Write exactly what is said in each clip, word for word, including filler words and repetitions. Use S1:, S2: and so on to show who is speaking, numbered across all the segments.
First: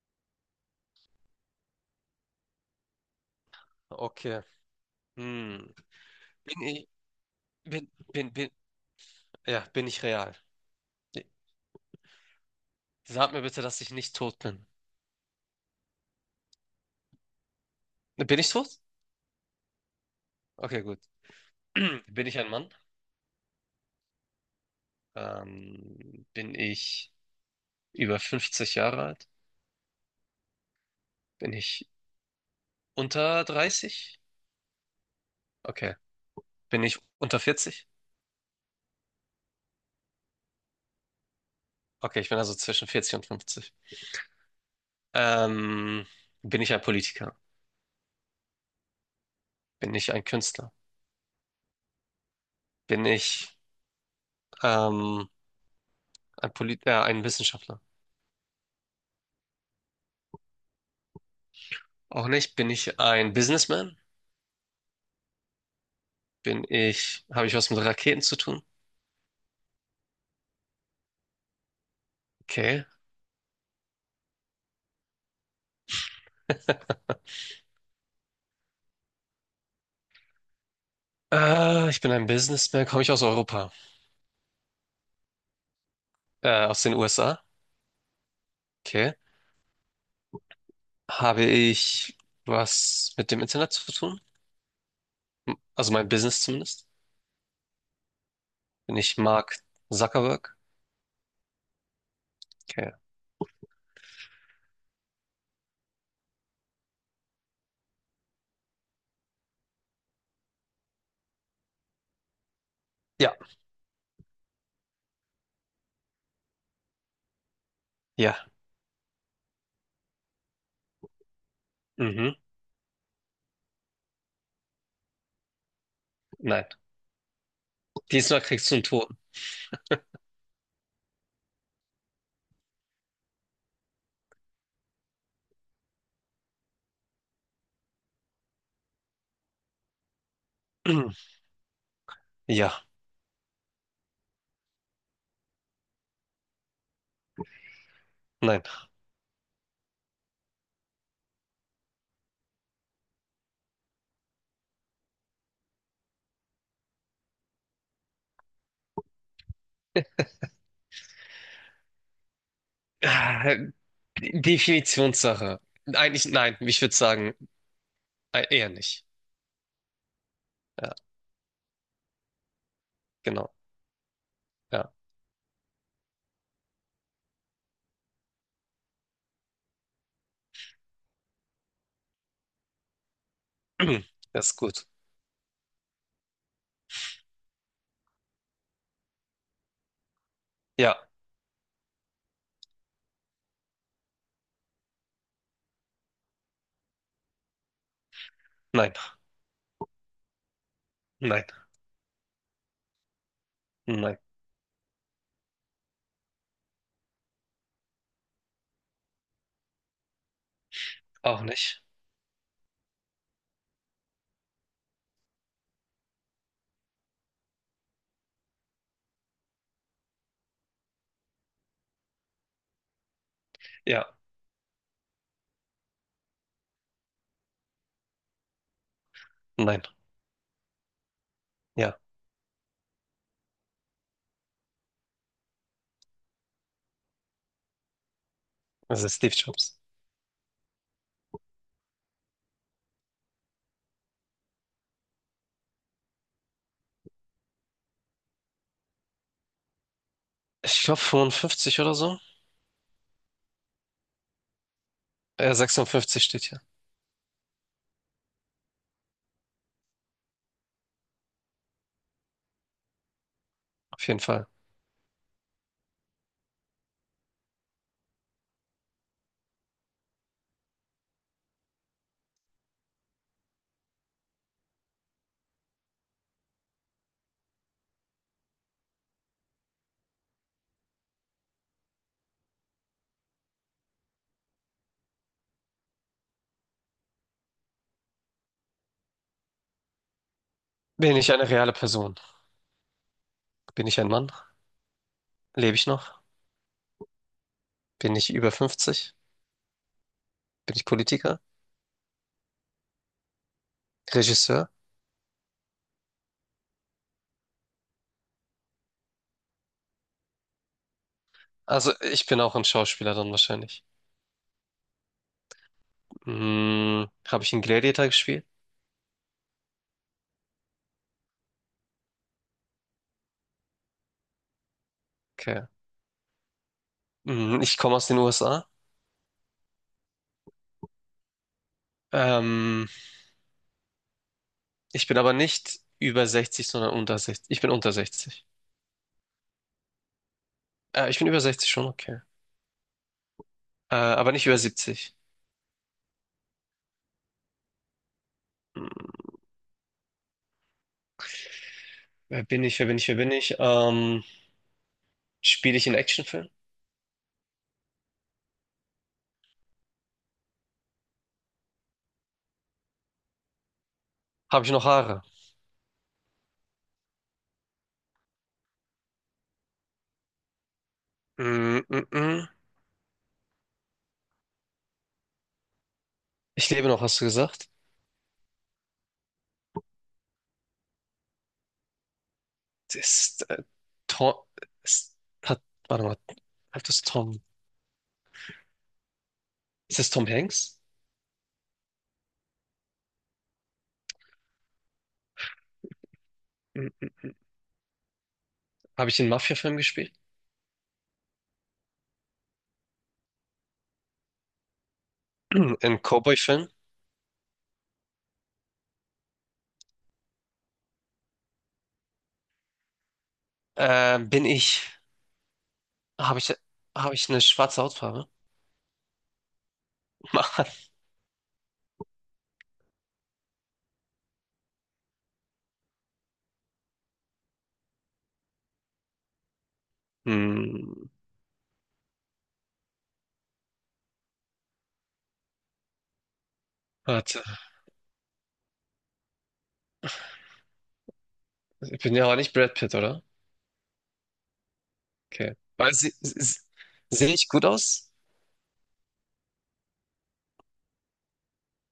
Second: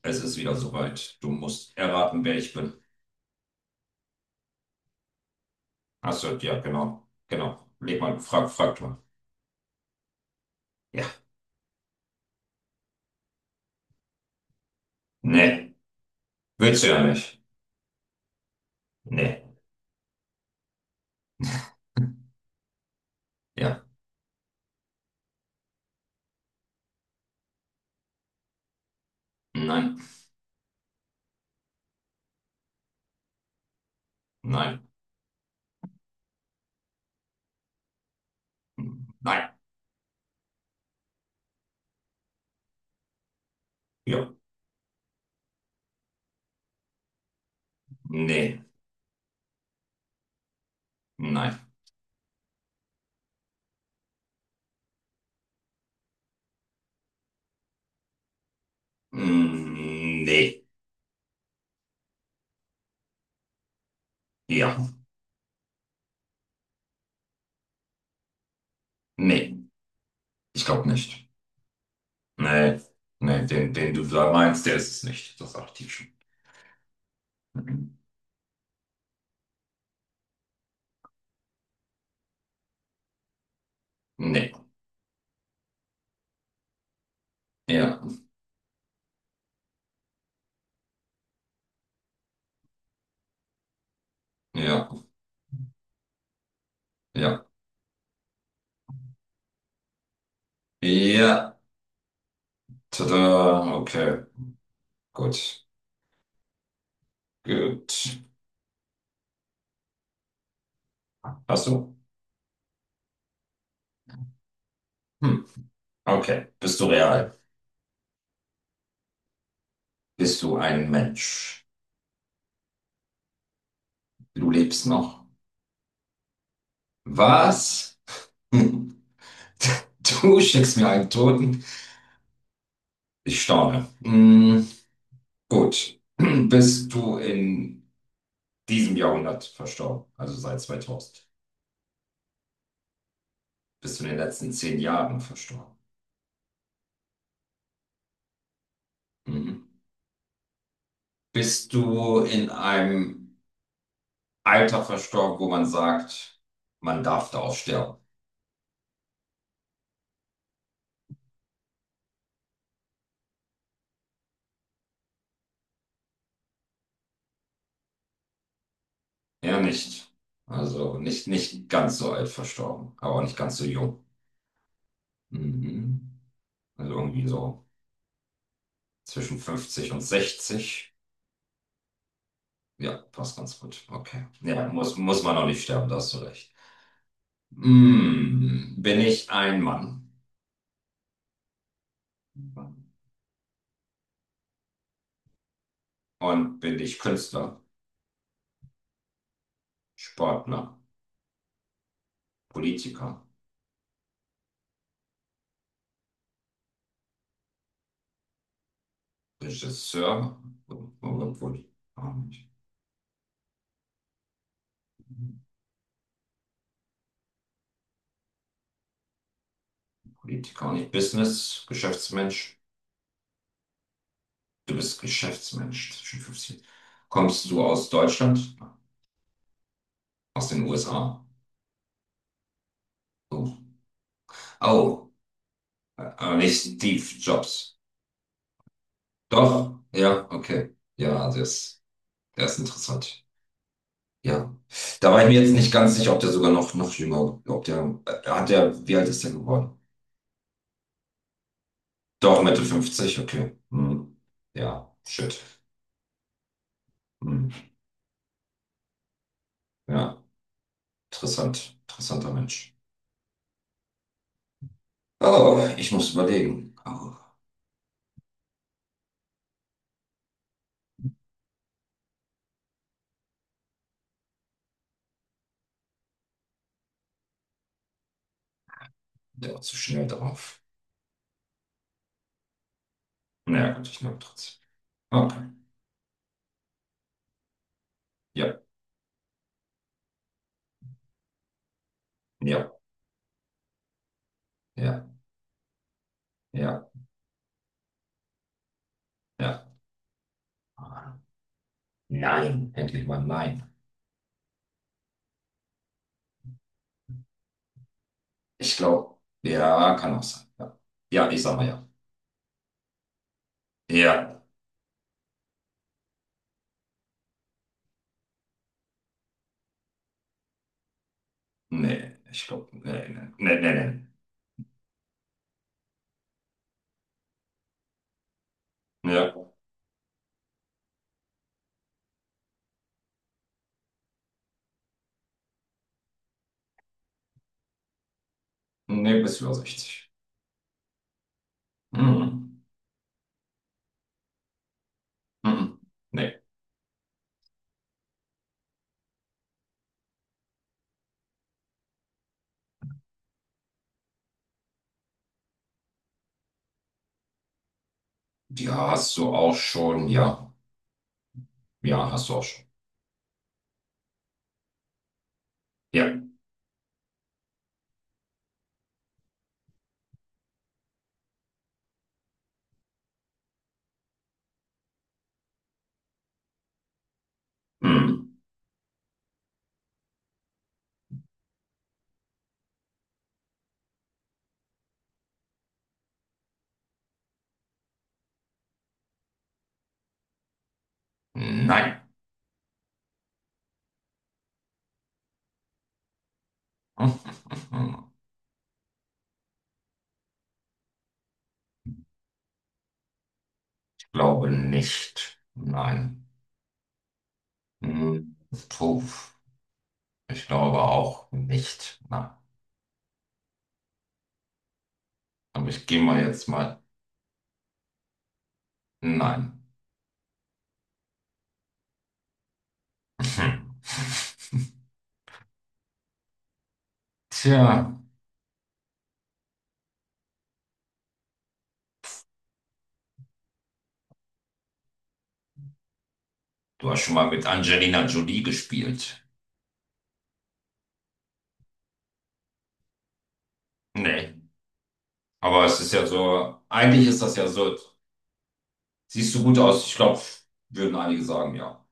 S1: Es ist wieder soweit. Du musst erraten, wer ich bin.
S2: Okay. Hm.
S1: Achso, ja,
S2: Bin ich,
S1: genau. Genau.
S2: bin,
S1: Leg mal,
S2: bin,
S1: frag,
S2: bin,
S1: frag mal.
S2: ja, Bin ich real?
S1: Ja.
S2: Sag mir bitte, dass ich nicht tot bin.
S1: Nee. Willst du ja nicht.
S2: Bin ich tot?
S1: Nee.
S2: Okay, gut. Bin ich ein Mann?
S1: Ja.
S2: Ähm, bin ich über fünfzig Jahre alt?
S1: Nein.
S2: Bin ich unter dreißig?
S1: Nein.
S2: Okay. Bin ich unter vierzig?
S1: Nein.
S2: Okay, ich bin also zwischen vierzig und fünfzig.
S1: Ja.
S2: Ähm, Bin ich ein Politiker?
S1: Nee.
S2: Bin ich ein Künstler?
S1: Nein.
S2: Bin ich ähm, ein Polit äh, ein Wissenschaftler?
S1: Mm, Nee.
S2: Auch nicht. Bin ich ein Businessman?
S1: Ja.
S2: Bin ich, habe ich was mit Raketen zu tun?
S1: Nee. Ich glaube nicht. Nee.
S2: Okay.
S1: Nee, den, den du da meinst, der ist es nicht. Das sag ich dir schon.
S2: Äh, ich bin ein Businessman, komme ich aus Europa,
S1: Nee.
S2: äh, aus den U S A.
S1: Ja.
S2: Okay. Habe ich was mit dem Internet zu tun?
S1: Ja.
S2: M- Also mein Business zumindest.
S1: Ja.
S2: Bin ich Mark Zuckerberg?
S1: Ja.
S2: Okay.
S1: Tada. Okay. Gut. Gut. Hast du?
S2: Ja.
S1: Hm. Okay. Bist du real?
S2: Ja.
S1: Bist du ein Mensch?
S2: Mhm.
S1: Du lebst noch?
S2: Nein.
S1: Was?
S2: Diesmal kriegst du einen
S1: Hm.
S2: Toten.
S1: Du schickst mir einen Toten? Ich staune. Hm. Gut. Bist du in diesem Jahrhundert verstorben? Also seit zweitausend?
S2: Ja.
S1: Bist du in den letzten zehn Jahren verstorben?
S2: Nein.
S1: Mhm. Bist du in einem Alter verstorben, wo man sagt, man darf da auch sterben?
S2: Äh, Definitionssache. Eigentlich nein. Ich würde sagen, e- eher nicht.
S1: Er nicht.
S2: Ja,
S1: Also nicht, nicht ganz so alt verstorben, aber auch nicht
S2: genau.
S1: ganz so jung.
S2: Ja.
S1: Mhm. Also irgendwie so zwischen fünfzig und sechzig. Ja, passt ganz gut. Okay.
S2: Das ist
S1: Ja,
S2: gut.
S1: muss, muss man auch nicht sterben, da hast du recht. Hm, bin ich ein Mann?
S2: Ja.
S1: Und bin ich Künstler,
S2: Nein.
S1: Sportler,
S2: Nein.
S1: Politiker,
S2: Nein,
S1: Regisseur?
S2: auch
S1: Obwohl,
S2: nicht.
S1: auch nicht. Politiker, auch nicht Business, Geschäftsmensch.
S2: Ja,
S1: Du bist Geschäftsmensch, zwischen fünfzehn. Kommst du aus Deutschland?
S2: nein.
S1: Aus den U S A?
S2: Ja,
S1: Oh, oh, äh, aber nicht Steve Jobs.
S2: also Steve Jobs.
S1: Doch, ja, okay. Ja, der ist, der ist interessant. Ja. Da war ich mir jetzt nicht ganz sicher, ob der sogar noch, noch jünger, ob der, äh, hat der, wie alt ist der geworden?
S2: Ich glaube fünfundfünfzig oder so.
S1: Doch, Mitte fünfzig, okay. Hm. Ja, shit.
S2: Äh, sechsundfünfzig steht hier.
S1: Hm. Ja, interessant, interessanter Mensch.
S2: Auf jeden Fall.
S1: Oh, ich muss überlegen. Oh, der war zu schnell drauf. Naja, gut, ich nehme trotzdem. Okay. Ja,
S2: Bin ich eine reale Person?
S1: ja,
S2: Bin ich ein Mann?
S1: ja,
S2: Lebe ich noch?
S1: ja,
S2: Bin ich über fünfzig?
S1: ja.
S2: Bin ich
S1: Ah,
S2: Politiker?
S1: nein, endlich mal nein.
S2: Regisseur?
S1: Ich glaube, ja, kann auch sein. Ja, ja, ich sag mal ja.
S2: Also ich bin auch ein Schauspieler dann wahrscheinlich.
S1: Ja,
S2: Hm, habe ich einen Gladiator gespielt?
S1: nee, ich glaube, nee, nee, nee, nee,
S2: Okay. Hm, ich komme aus den U S A.
S1: nee. Ja,
S2: Ähm, Ich bin aber nicht über sechzig, sondern unter sechzig. Ich bin unter sechzig.
S1: nee, bis über sechzig.
S2: Äh, ich bin über sechzig schon, okay.
S1: Mhm.
S2: Äh, aber nicht über siebzig.
S1: Mhm. Nee,
S2: Wer bin ich, wer bin ich, wer bin ich? Ähm, spiele ich in Actionfilmen?
S1: die hast du auch schon, ja. Ja, hast du auch schon.
S2: Habe ich noch Haare?
S1: Ja.
S2: Mm, mm, mm. Ich lebe noch, hast du gesagt?
S1: Mhm.
S2: Ist, äh, Tom, ist, hat, warte mal, hat das Tom, Ist das Tom Hanks?
S1: Nein.
S2: Mm. Habe ich in Mafia-Film gespielt?
S1: Ich glaube nicht.
S2: In
S1: Nein.
S2: Cowboy-Film?
S1: Mhm. Puh. Ich glaube auch nicht. Nein.
S2: Ähm, bin ich,
S1: Aber ich gehe mal
S2: habe
S1: jetzt
S2: ich,
S1: mal.
S2: Habe ich eine schwarze Hautfarbe?
S1: Nein.
S2: Mann.
S1: Tja,
S2: Hm,
S1: du hast schon mal
S2: warte,
S1: mit Angelina Jolie gespielt.
S2: ich bin ja auch nicht Brad Pitt, oder?
S1: Nee.
S2: Okay.
S1: Aber es ist
S2: Weil
S1: ja
S2: sie,
S1: so,
S2: sie,
S1: eigentlich ist
S2: sehe
S1: das ja
S2: ich gut
S1: so,
S2: aus?
S1: siehst du gut aus. Ich glaube, würden einige sagen, ja.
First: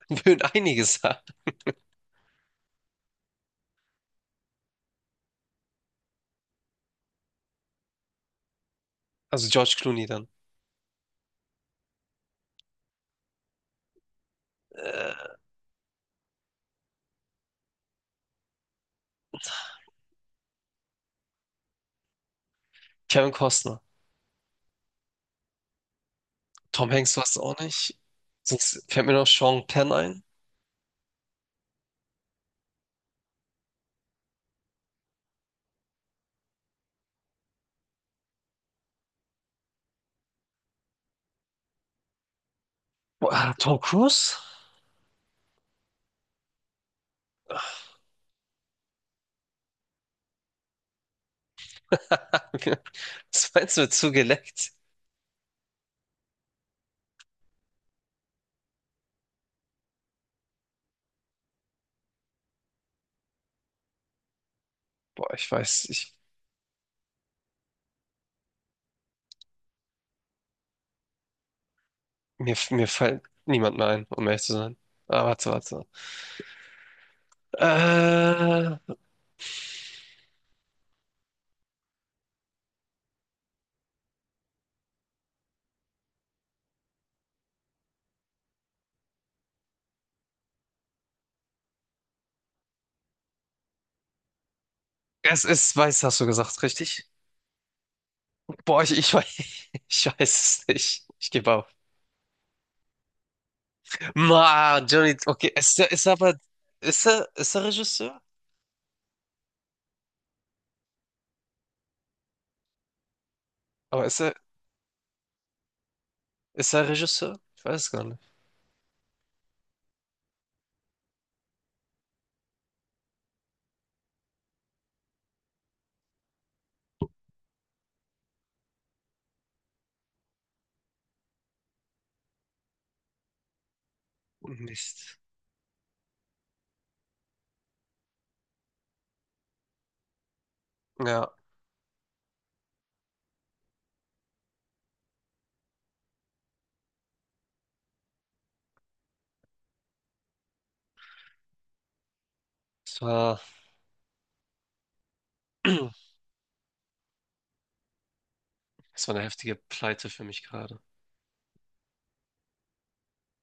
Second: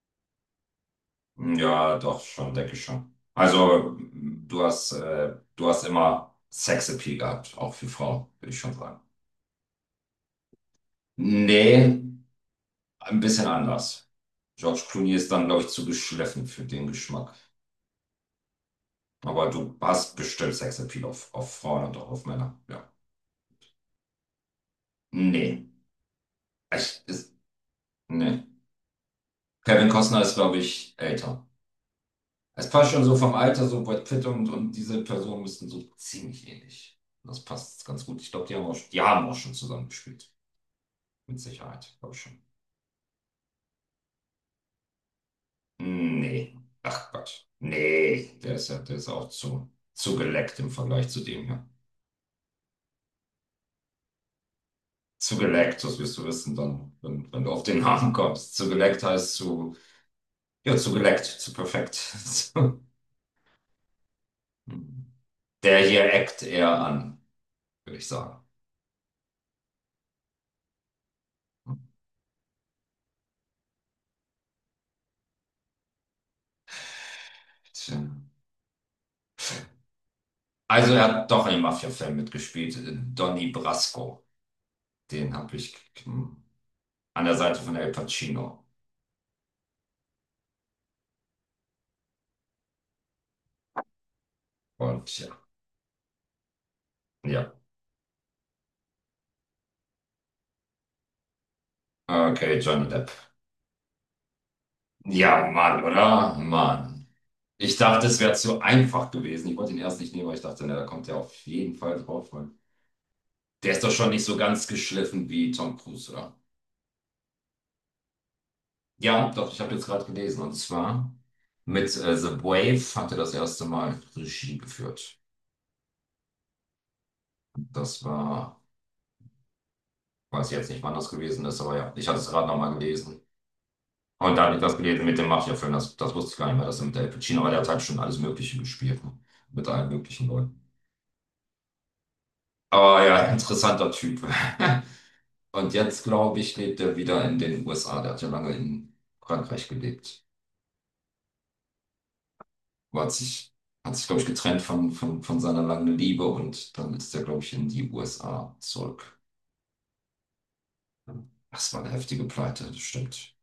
S2: Würden einige sagen.
S1: Ja, doch, schon, denke ich schon. Also, mm, du hast, äh, du hast immer Sexappeal gehabt, auch für Frauen, würde ich schon sagen.
S2: Also George Clooney dann.
S1: Nee, ein bisschen anders. George Clooney ist dann, glaube ich, zu geschliffen für den Geschmack. Aber du hast bestimmt Sexappeal auf, auf Frauen und auch auf Männer. Ja.
S2: Kevin Costner.
S1: Nee.
S2: Tom
S1: Ich,
S2: Hanks war
S1: ist,
S2: es auch nicht.
S1: nee.
S2: Sonst fällt mir noch Sean
S1: Kevin
S2: Penn
S1: Costner
S2: ein.
S1: ist, glaube ich, älter. Es passt schon so vom Alter, so Brad Pitt und, und diese Personen müssten so ziemlich ähnlich. Das passt ganz gut. Ich glaube, die haben auch, die haben auch schon zusammen gespielt. Mit Sicherheit, glaube ich schon.
S2: Boah, ah, Tom Cruise?
S1: Nee. Ach Gott. Nee. Der ist ja, der ist ja auch zu, zu geleckt im Vergleich zu dem hier.
S2: Was meinst du mit zugeleckt?
S1: Zu geleckt, das wirst du wissen dann, wenn, wenn du auf den Namen kommst. Zu geleckt heißt zu Ja, zu geleckt, zu perfekt.
S2: Boah, ich
S1: Der
S2: weiß,
S1: hier
S2: ich,
S1: eckt eher an, würde ich sagen.
S2: mir, Mir fällt niemand mehr ein, um ehrlich zu sein. Ah, warte, warte.
S1: Tja.
S2: Äh,
S1: Also er hat doch einen Mafia-Film mitgespielt, Donnie Brasco. Den habe ich hm, an der Seite von El Pacino. Und ja,
S2: Es ist weiß, hast du gesagt, richtig?
S1: ja.
S2: Boah, ich, ich, weiß, Ich weiß es nicht. Ich gebe auf.
S1: Okay, Johnny Depp.
S2: Ma, Johnny,
S1: Ja,
S2: okay, ist
S1: Mann,
S2: er, ist er
S1: oder?
S2: aber,
S1: Mann.
S2: ist er, ist er
S1: Ich dachte, es
S2: Regisseur?
S1: wäre zu einfach gewesen. Ich wollte ihn erst nicht nehmen, weil ich dachte, na, da kommt er auf jeden Fall drauf, weil der ist doch
S2: Aber
S1: schon
S2: ist
S1: nicht
S2: er,
S1: so ganz geschliffen wie Tom Cruise, oder?
S2: ist er Regisseur? Ich weiß es gar nicht.
S1: Ja, doch, ich habe jetzt gerade gelesen. Und zwar mit äh, The Wave hat er das erste Mal Regie geführt. Das war, weiß ich jetzt nicht, wann das gewesen ist, aber ja, ich hatte es gerade nochmal gelesen. Und da hatte ich das
S2: Mist.
S1: gelesen mit dem Mafia-Film, das, das wusste ich gar nicht mehr, dass er mit Al Pacino, aber der hat halt schon alles Mögliche gespielt, ne? Mit allen möglichen Leuten.
S2: Ja,
S1: Aber ja, interessanter Typ. Und jetzt, glaube ich, lebt er wieder in den U S A. Der hat ja lange in Frankreich gelebt,
S2: es
S1: aber hat
S2: war.
S1: sich, hat sich, glaube ich, getrennt von, von, von seiner langen Liebe und dann ist er, glaube ich, in die U S A
S2: Das war
S1: zurück.
S2: eine heftige Pleite für mich gerade.
S1: Das war eine heftige Pleite, das stimmt.